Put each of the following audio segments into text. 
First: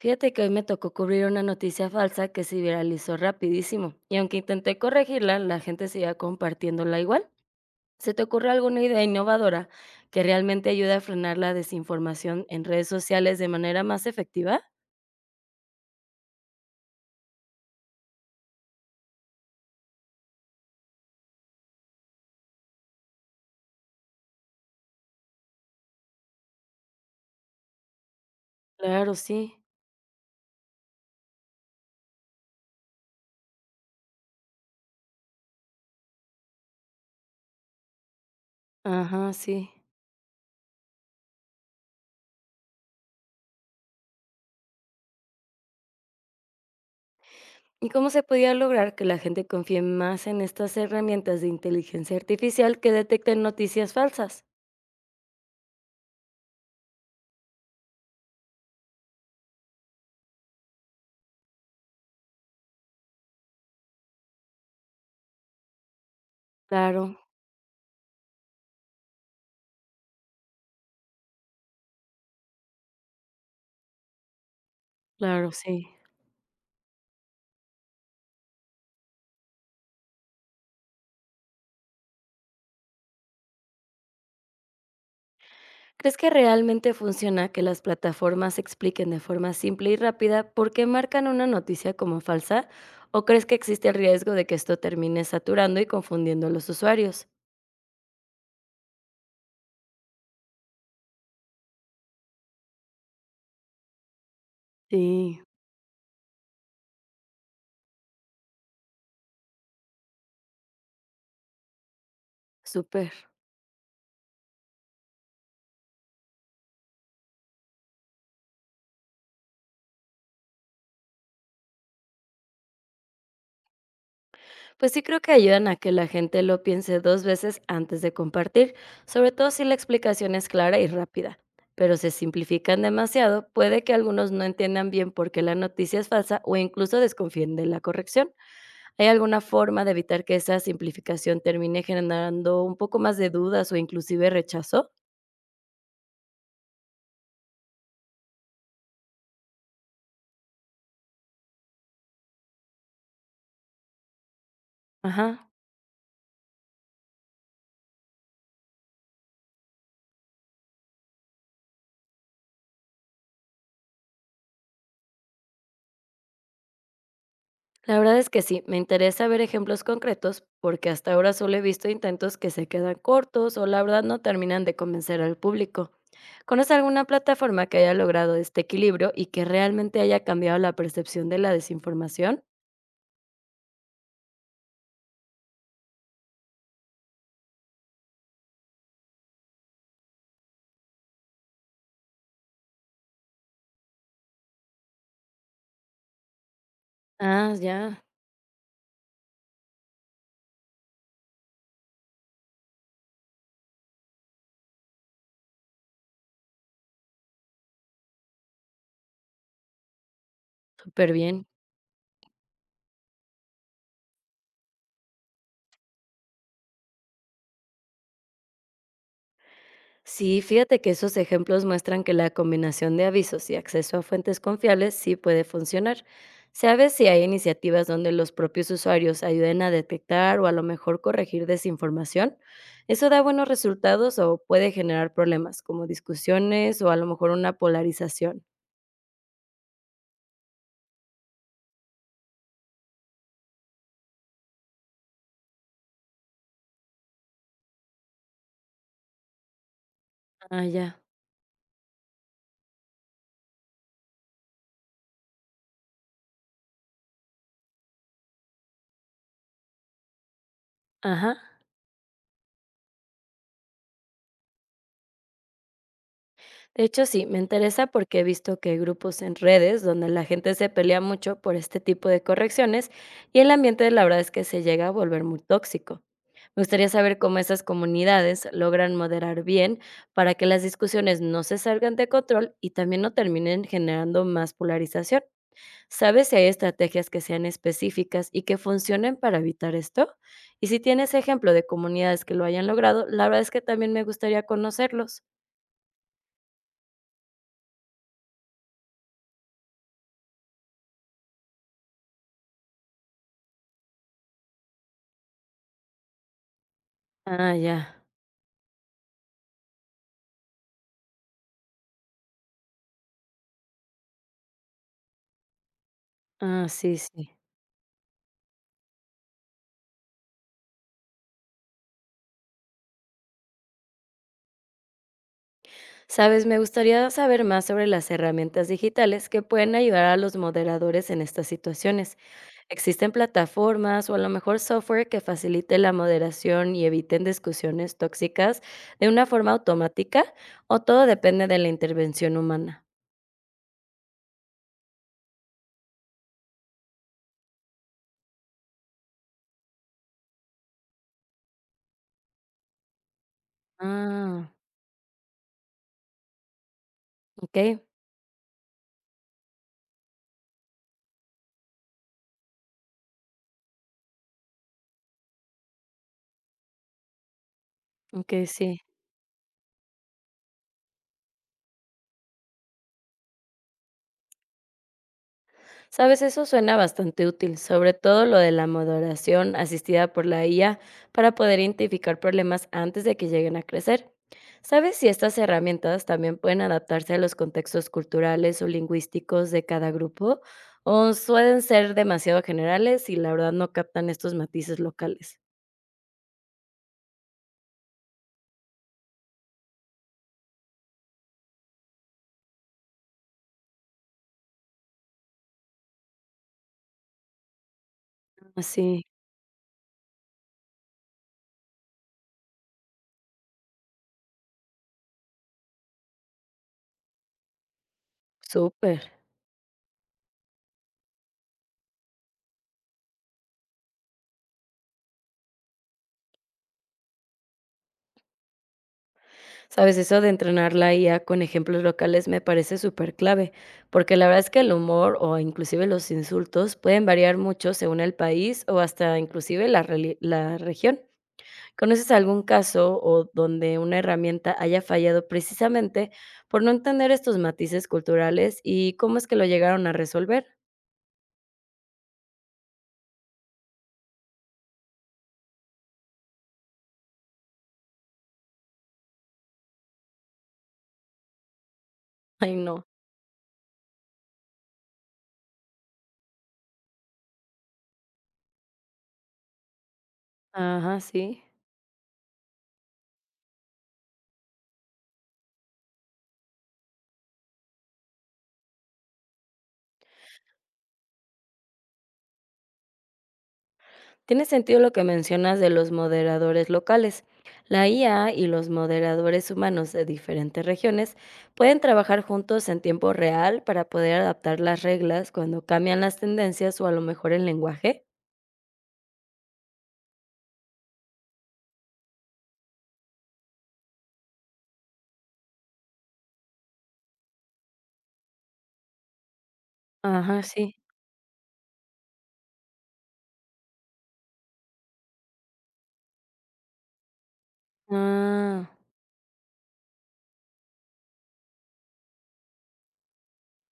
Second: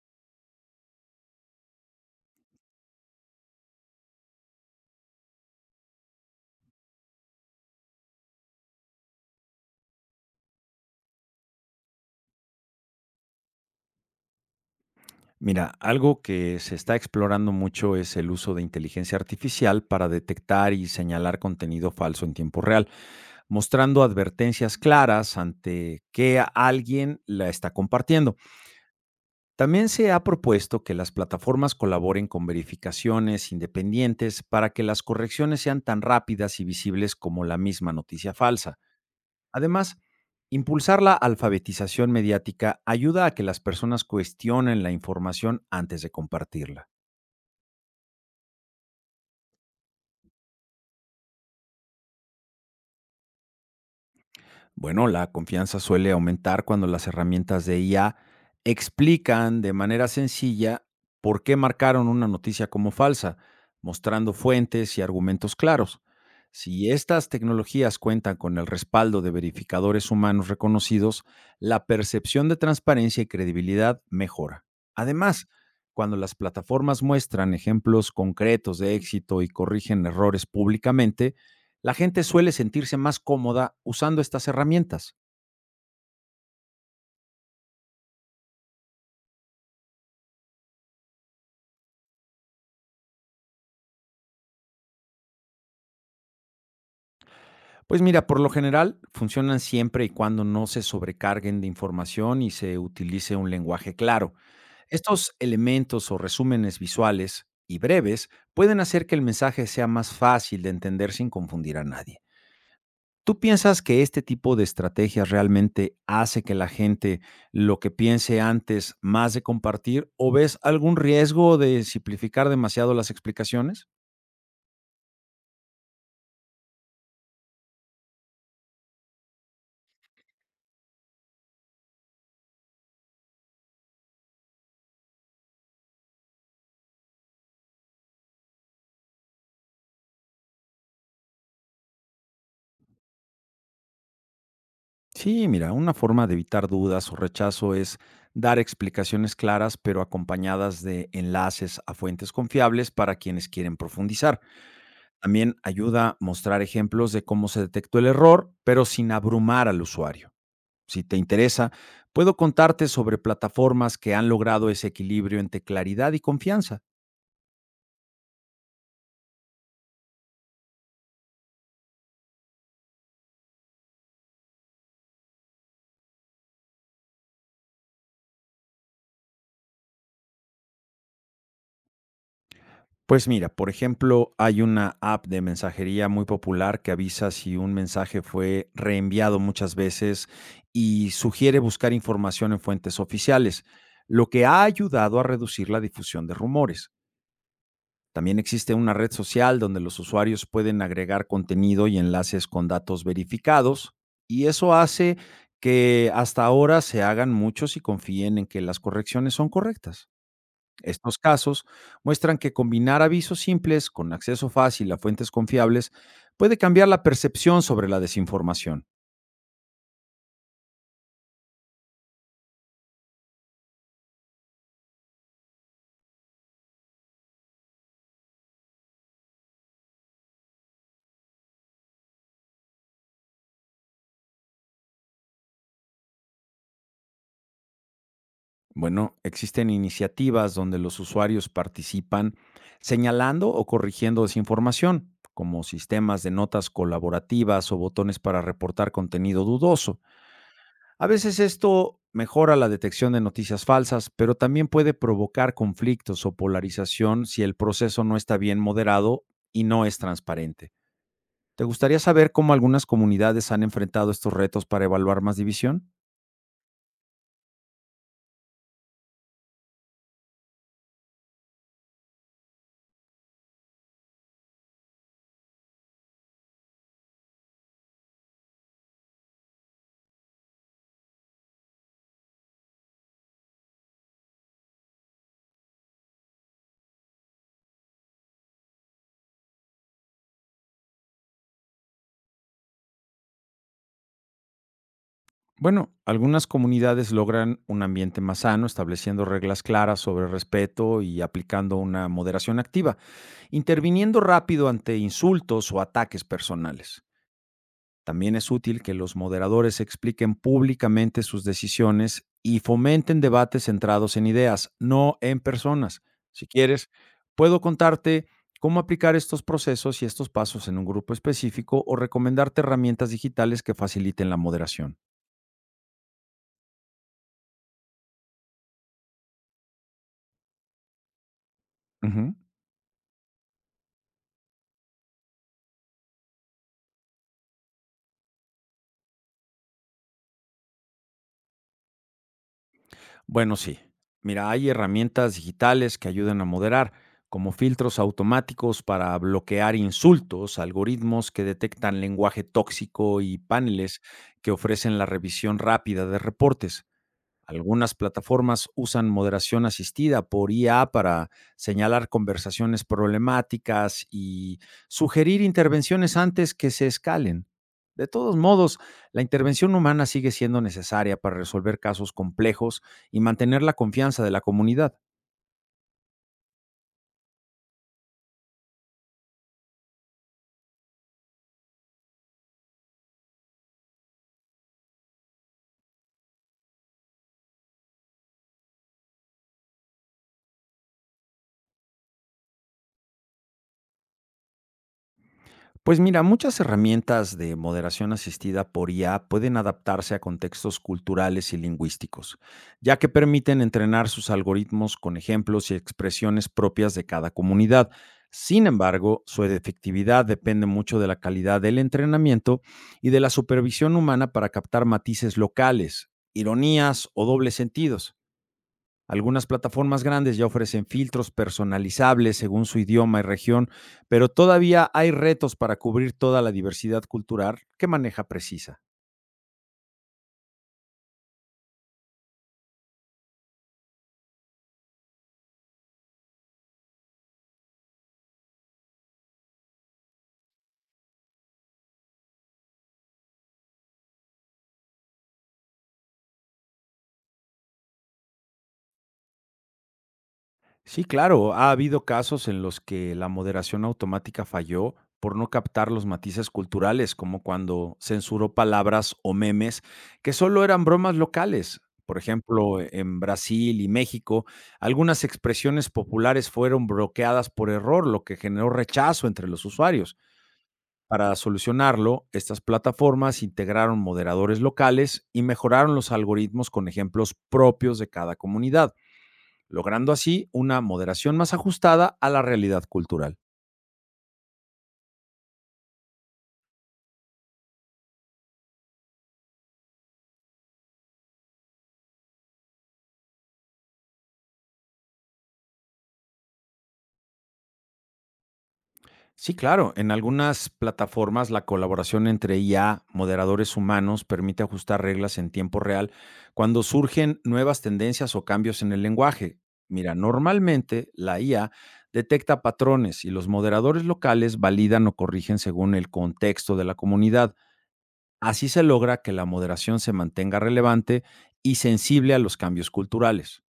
Fíjate que hoy me tocó cubrir una noticia falsa que se viralizó rapidísimo, y aunque intenté corregirla, la gente seguía compartiéndola igual. ¿Se te ocurre alguna idea innovadora que realmente ayude a frenar la desinformación en redes sociales de manera más efectiva? Mira, algo que se está explorando mucho es el uso de inteligencia artificial para detectar y señalar contenido falso en tiempo real, mostrando advertencias claras ante que alguien la está compartiendo. Claro, sí. También se ha propuesto que las plataformas colaboren con verificaciones independientes para que las correcciones sean tan rápidas y visibles como la misma noticia falsa. Ajá, sí. Además, impulsar la alfabetización mediática ayuda a que las personas cuestionen la información antes de compartirla. ¿Y cómo se podía lograr que la gente confíe más en estas herramientas de inteligencia artificial que detecten noticias falsas? Bueno, la confianza suele aumentar cuando las herramientas de IA explican de manera sencilla por qué marcaron una noticia como falsa, mostrando fuentes y argumentos claros. Si Claro, estas tecnologías cuentan con el respaldo de verificadores humanos reconocidos, la percepción de transparencia y credibilidad mejora. Además, claro, sí. cuando las plataformas muestran ejemplos concretos de éxito y corrigen errores públicamente, la gente suele sentirse más cómoda usando estas herramientas. ¿Crees que realmente funciona que las plataformas expliquen de forma simple y rápida por qué marcan una noticia como falsa? ¿O crees que existe el riesgo de que esto termine saturando y confundiendo a los usuarios? Pues mira, por lo general funcionan siempre y cuando no se sobrecarguen de información y se utilice un lenguaje claro. Estos Sí, elementos o resúmenes visuales y breves pueden hacer que el mensaje sea más fácil de entender sin confundir a nadie. súper. ¿Tú piensas que este tipo de estrategias realmente hace que la gente lo que piense antes más de compartir o ves algún riesgo de simplificar demasiado las explicaciones? Pues sí creo que ayudan a que la gente lo piense dos veces antes de compartir, sobre todo si la explicación es clara y rápida. Pero si simplifican demasiado, puede que algunos no entiendan bien por qué la noticia es falsa o incluso desconfíen de la corrección. ¿Hay alguna forma de evitar que esa simplificación termine generando un poco más de dudas o inclusive rechazo? Sí, mira, una forma de evitar dudas o rechazo es dar explicaciones claras, pero acompañadas de enlaces a fuentes confiables para quienes quieren profundizar. Ajá. También ayuda a mostrar ejemplos de cómo se detectó el error, pero sin abrumar al usuario. Si te interesa, puedo contarte sobre plataformas que han logrado ese equilibrio entre claridad y confianza. La verdad es que sí, me interesa ver ejemplos concretos porque hasta ahora solo he visto intentos que se quedan cortos o la verdad no terminan de convencer al público. ¿Conoce alguna plataforma que haya logrado este equilibrio y que realmente haya cambiado la percepción de la desinformación? Pues mira, por ejemplo, hay una app de mensajería muy popular que avisa si un mensaje fue reenviado muchas veces y sugiere buscar información en fuentes oficiales, lo que ha ayudado a reducir la difusión de rumores. Ah, ya, También existe una red social donde los usuarios pueden agregar contenido y enlaces con datos verificados y eso hace que hasta ahora se hagan muchos y confíen en que las correcciones son correctas. súper Estos bien. casos muestran que combinar avisos simples con acceso fácil a fuentes confiables puede cambiar la percepción sobre la desinformación. Sí, fíjate que esos ejemplos muestran que la combinación de avisos y acceso a fuentes confiables sí puede funcionar. ¿Sabes si hay iniciativas donde los propios usuarios ayuden a detectar o a lo mejor corregir desinformación? ¿Eso da buenos resultados o puede generar problemas como discusiones o a lo mejor una polarización? Bueno, existen iniciativas donde los usuarios participan señalando o corrigiendo desinformación, como sistemas de notas colaborativas o botones para reportar contenido dudoso. Ah, ya. A veces esto mejora la detección de noticias falsas, pero también puede provocar conflictos o polarización si el proceso no está bien moderado y no es transparente. Ajá. ¿Te gustaría saber cómo algunas comunidades han enfrentado estos retos para evaluar más división? De hecho, sí, me interesa porque he visto que hay grupos en redes donde la gente se pelea mucho por este tipo de correcciones y el ambiente la verdad es que se llega a volver muy tóxico. Me gustaría saber cómo esas comunidades logran moderar bien para que las discusiones no se salgan de control y también no terminen generando más polarización. ¿Sabes si hay estrategias que sean específicas y que funcionen para evitar esto? Y si tienes ejemplo de comunidades que lo hayan logrado, la verdad es que también me gustaría conocerlos. Bueno, algunas comunidades logran un ambiente más sano, estableciendo reglas claras sobre respeto y aplicando una moderación activa, interviniendo rápido ante insultos o ataques personales. Ah, ya. También es útil que los moderadores expliquen públicamente sus decisiones y fomenten debates centrados en ideas, no en personas. Si Ah, quieres, sí, sí. puedo contarte cómo aplicar estos procesos y estos pasos en un grupo específico o recomendarte herramientas digitales que faciliten la moderación. Sabes, me gustaría saber más sobre las herramientas digitales que pueden ayudar a los moderadores en estas situaciones. Ujú. ¿Existen plataformas o a lo mejor software que facilite la moderación y eviten discusiones tóxicas de una forma automática? ¿O todo depende de la intervención humana? Bueno, sí. Mira, hay herramientas digitales que ayudan a moderar, como filtros automáticos para bloquear insultos, algoritmos que detectan lenguaje tóxico y paneles que Ah, ofrecen la revisión rápida de reportes. ok, Algunas plataformas usan moderación asistida por IA para señalar conversaciones problemáticas y sugerir intervenciones antes que se escalen. De todos ok, modos, sí. la intervención humana sigue siendo necesaria para resolver casos complejos y mantener la confianza de la comunidad. Sabes, eso suena bastante útil, sobre todo lo de la moderación asistida por la IA para poder identificar problemas antes de que lleguen a crecer. ¿Sabes si estas herramientas también pueden adaptarse a los contextos culturales o lingüísticos de cada grupo o suelen ser demasiado generales y la verdad no captan estos matices locales? Pues mira, muchas herramientas de moderación asistida por IA pueden adaptarse a contextos culturales y lingüísticos, ya que permiten entrenar sus algoritmos con ejemplos y expresiones propias de cada comunidad. Sin Así, embargo, su efectividad depende mucho de la calidad del entrenamiento y de la supervisión humana para captar matices locales, ironías o dobles sentidos. súper. Algunas plataformas grandes ya ofrecen filtros personalizables según su idioma y región, pero todavía hay retos para cubrir toda la diversidad cultural que maneja Precisa. Sabes, eso de entrenar la IA con ejemplos locales me parece súper clave, porque la verdad es que el humor o inclusive los insultos pueden variar mucho según el país o hasta inclusive la, la región. ¿Conoces algún caso o donde una herramienta haya fallado precisamente por no entender estos matices culturales y cómo es que lo llegaron a resolver? Sí, claro, ha habido casos en los que la moderación automática falló por no captar los matices culturales, como cuando censuró palabras o memes que solo eran bromas locales. Por Ay, ejemplo, no. En Brasil y México, algunas expresiones populares fueron bloqueadas por error, lo que generó rechazo entre los usuarios. Ajá, Para sí. solucionarlo, estas plataformas integraron moderadores locales y mejoraron los algoritmos con ejemplos propios de cada comunidad, logrando así una moderación más ajustada a la realidad cultural. Tiene sentido lo que mencionas de los moderadores locales. La IA y los moderadores humanos de diferentes regiones pueden trabajar juntos en tiempo real para poder adaptar las reglas cuando cambian las tendencias o a lo mejor el lenguaje. Sí, claro. En algunas plataformas la colaboración entre IA, moderadores humanos, permite ajustar reglas en tiempo real cuando surgen nuevas tendencias o cambios en el lenguaje. Mira, Ajá, sí. normalmente la IA detecta patrones y los moderadores locales validan o corrigen según el contexto de la comunidad. Ah. Así se logra que la moderación se mantenga relevante y sensible a los cambios culturales.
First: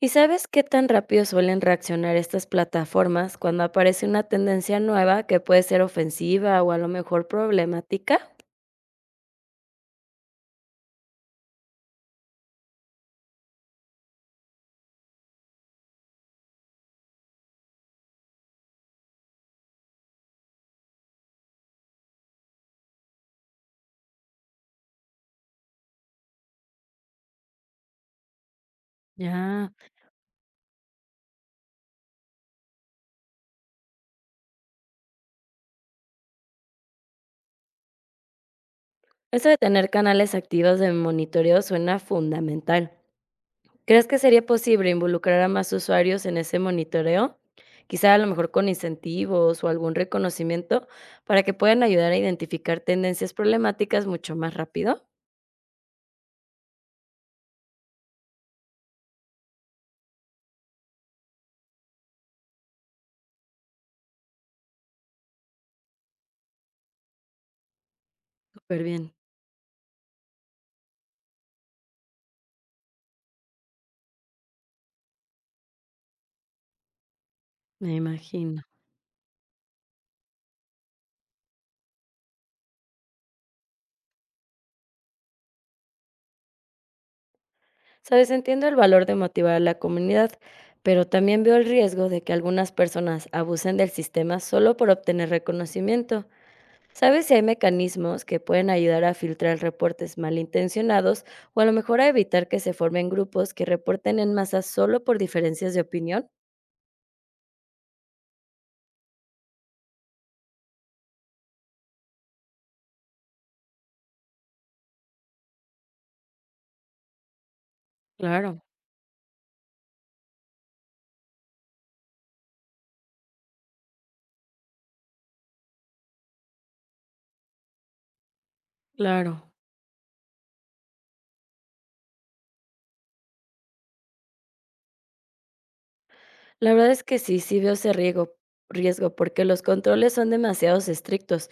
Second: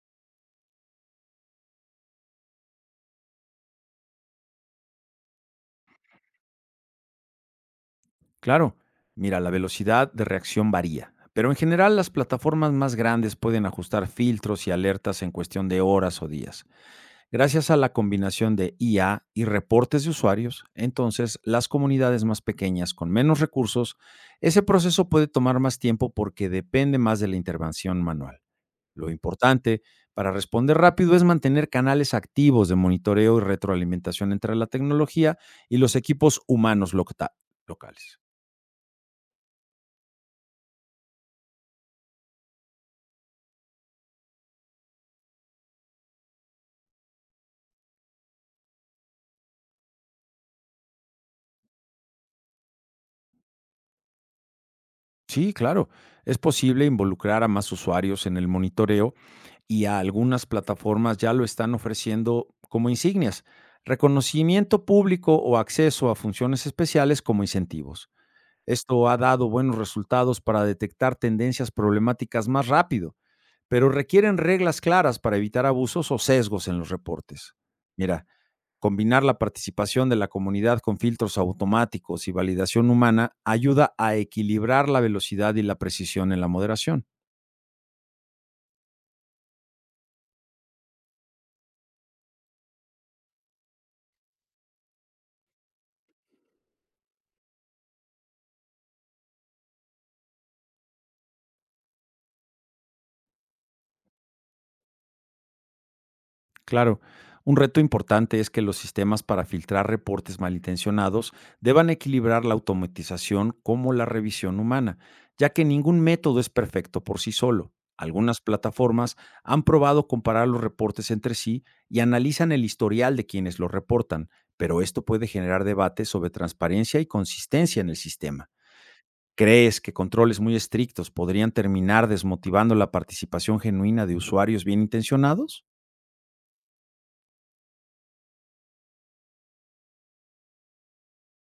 ¿Y sabes qué tan rápido suelen reaccionar estas plataformas cuando aparece una tendencia nueva que puede ser ofensiva o a lo mejor problemática? Claro, mira, la velocidad de reacción varía, pero en general las plataformas más grandes pueden ajustar filtros y alertas en cuestión de horas o días. Gracias a la combinación de IA y reportes de usuarios, entonces las comunidades más pequeñas con menos recursos, ese proceso puede tomar más tiempo porque depende más de la intervención manual. Lo Ya. importante para responder rápido es mantener canales activos de monitoreo y retroalimentación entre la tecnología y los equipos humanos locales. Eso de tener canales activos de monitoreo suena fundamental. ¿Crees que sería posible involucrar a más usuarios en ese monitoreo? Quizá a lo mejor con incentivos o algún reconocimiento para que puedan ayudar a identificar tendencias problemáticas mucho más rápido. Sí, claro. Es posible involucrar a más usuarios en el monitoreo y a algunas plataformas ya lo están ofreciendo como insignias, reconocimiento público o acceso a funciones especiales como incentivos. Súper Esto bien, ha dado buenos resultados para detectar tendencias problemáticas más rápido pero requieren reglas claras para evitar abusos o sesgos en los reportes. me Mira, imagino. combinar la participación de la comunidad con filtros automáticos y validación humana ayuda a equilibrar la velocidad y la precisión en la moderación. Sabes, entiendo el valor de motivar a la comunidad, pero también veo el riesgo de que algunas personas abusen del sistema solo por obtener reconocimiento. ¿Sabes si hay mecanismos que pueden ayudar a filtrar reportes malintencionados o a lo mejor a evitar que se formen grupos que reporten en masa solo por diferencias de opinión? Claro, un reto importante es que los sistemas para filtrar reportes malintencionados deban equilibrar la automatización como la revisión humana, ya que ningún método es perfecto por sí solo. Algunas Claro, plataformas han probado comparar los reportes entre sí y analizan el historial de quienes los reportan, pero esto puede generar debate sobre transparencia y consistencia en el sistema. claro. ¿Crees que controles muy estrictos podrían terminar desmotivando la participación genuina de usuarios bien intencionados? La verdad es que sí, sí veo ese riesgo porque los controles son demasiados estrictos.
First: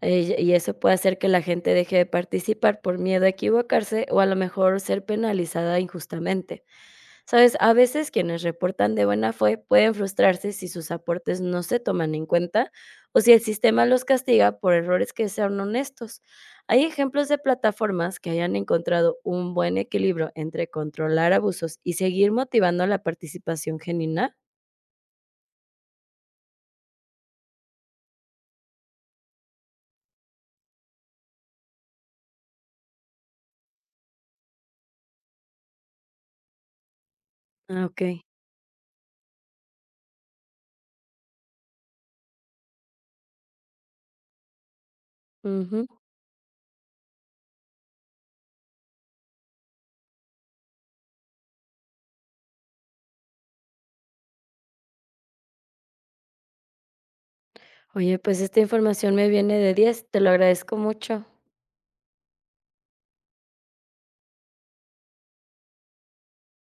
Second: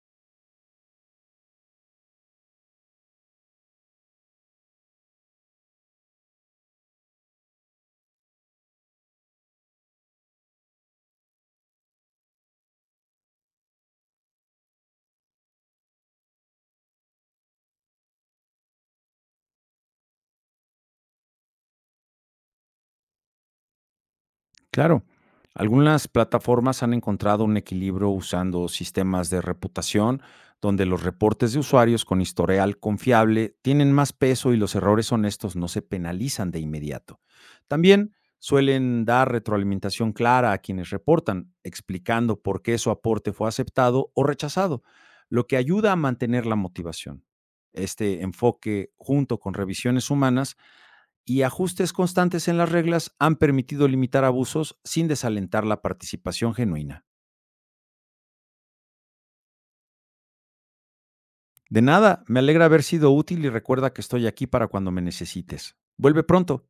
Y eso puede hacer que la gente deje de participar por miedo a equivocarse o a lo mejor ser penalizada injustamente. Sabes, a veces quienes reportan de buena fe pueden frustrarse si sus aportes no se toman en cuenta o si el sistema los castiga por errores que sean honestos. ¿Hay ejemplos de plataformas que hayan encontrado un buen equilibrio entre controlar abusos y seguir motivando la participación genuina? Claro, algunas plataformas han encontrado un equilibrio usando sistemas de reputación donde los reportes de usuarios con historial confiable tienen más peso y los errores honestos no se penalizan de inmediato. Ah, ok. También suelen dar retroalimentación clara a quienes reportan, explicando por qué su aporte fue aceptado o rechazado, lo que Ujú. ayuda a mantener la motivación. Este enfoque, junto con revisiones humanas, y ajustes constantes en las reglas han permitido limitar abusos sin desalentar la participación genuina. Oye, pues esta información me viene de diez, te lo agradezco mucho. De nada, me alegra haber sido útil y recuerda que estoy aquí para cuando me necesites. Vuelve pronto.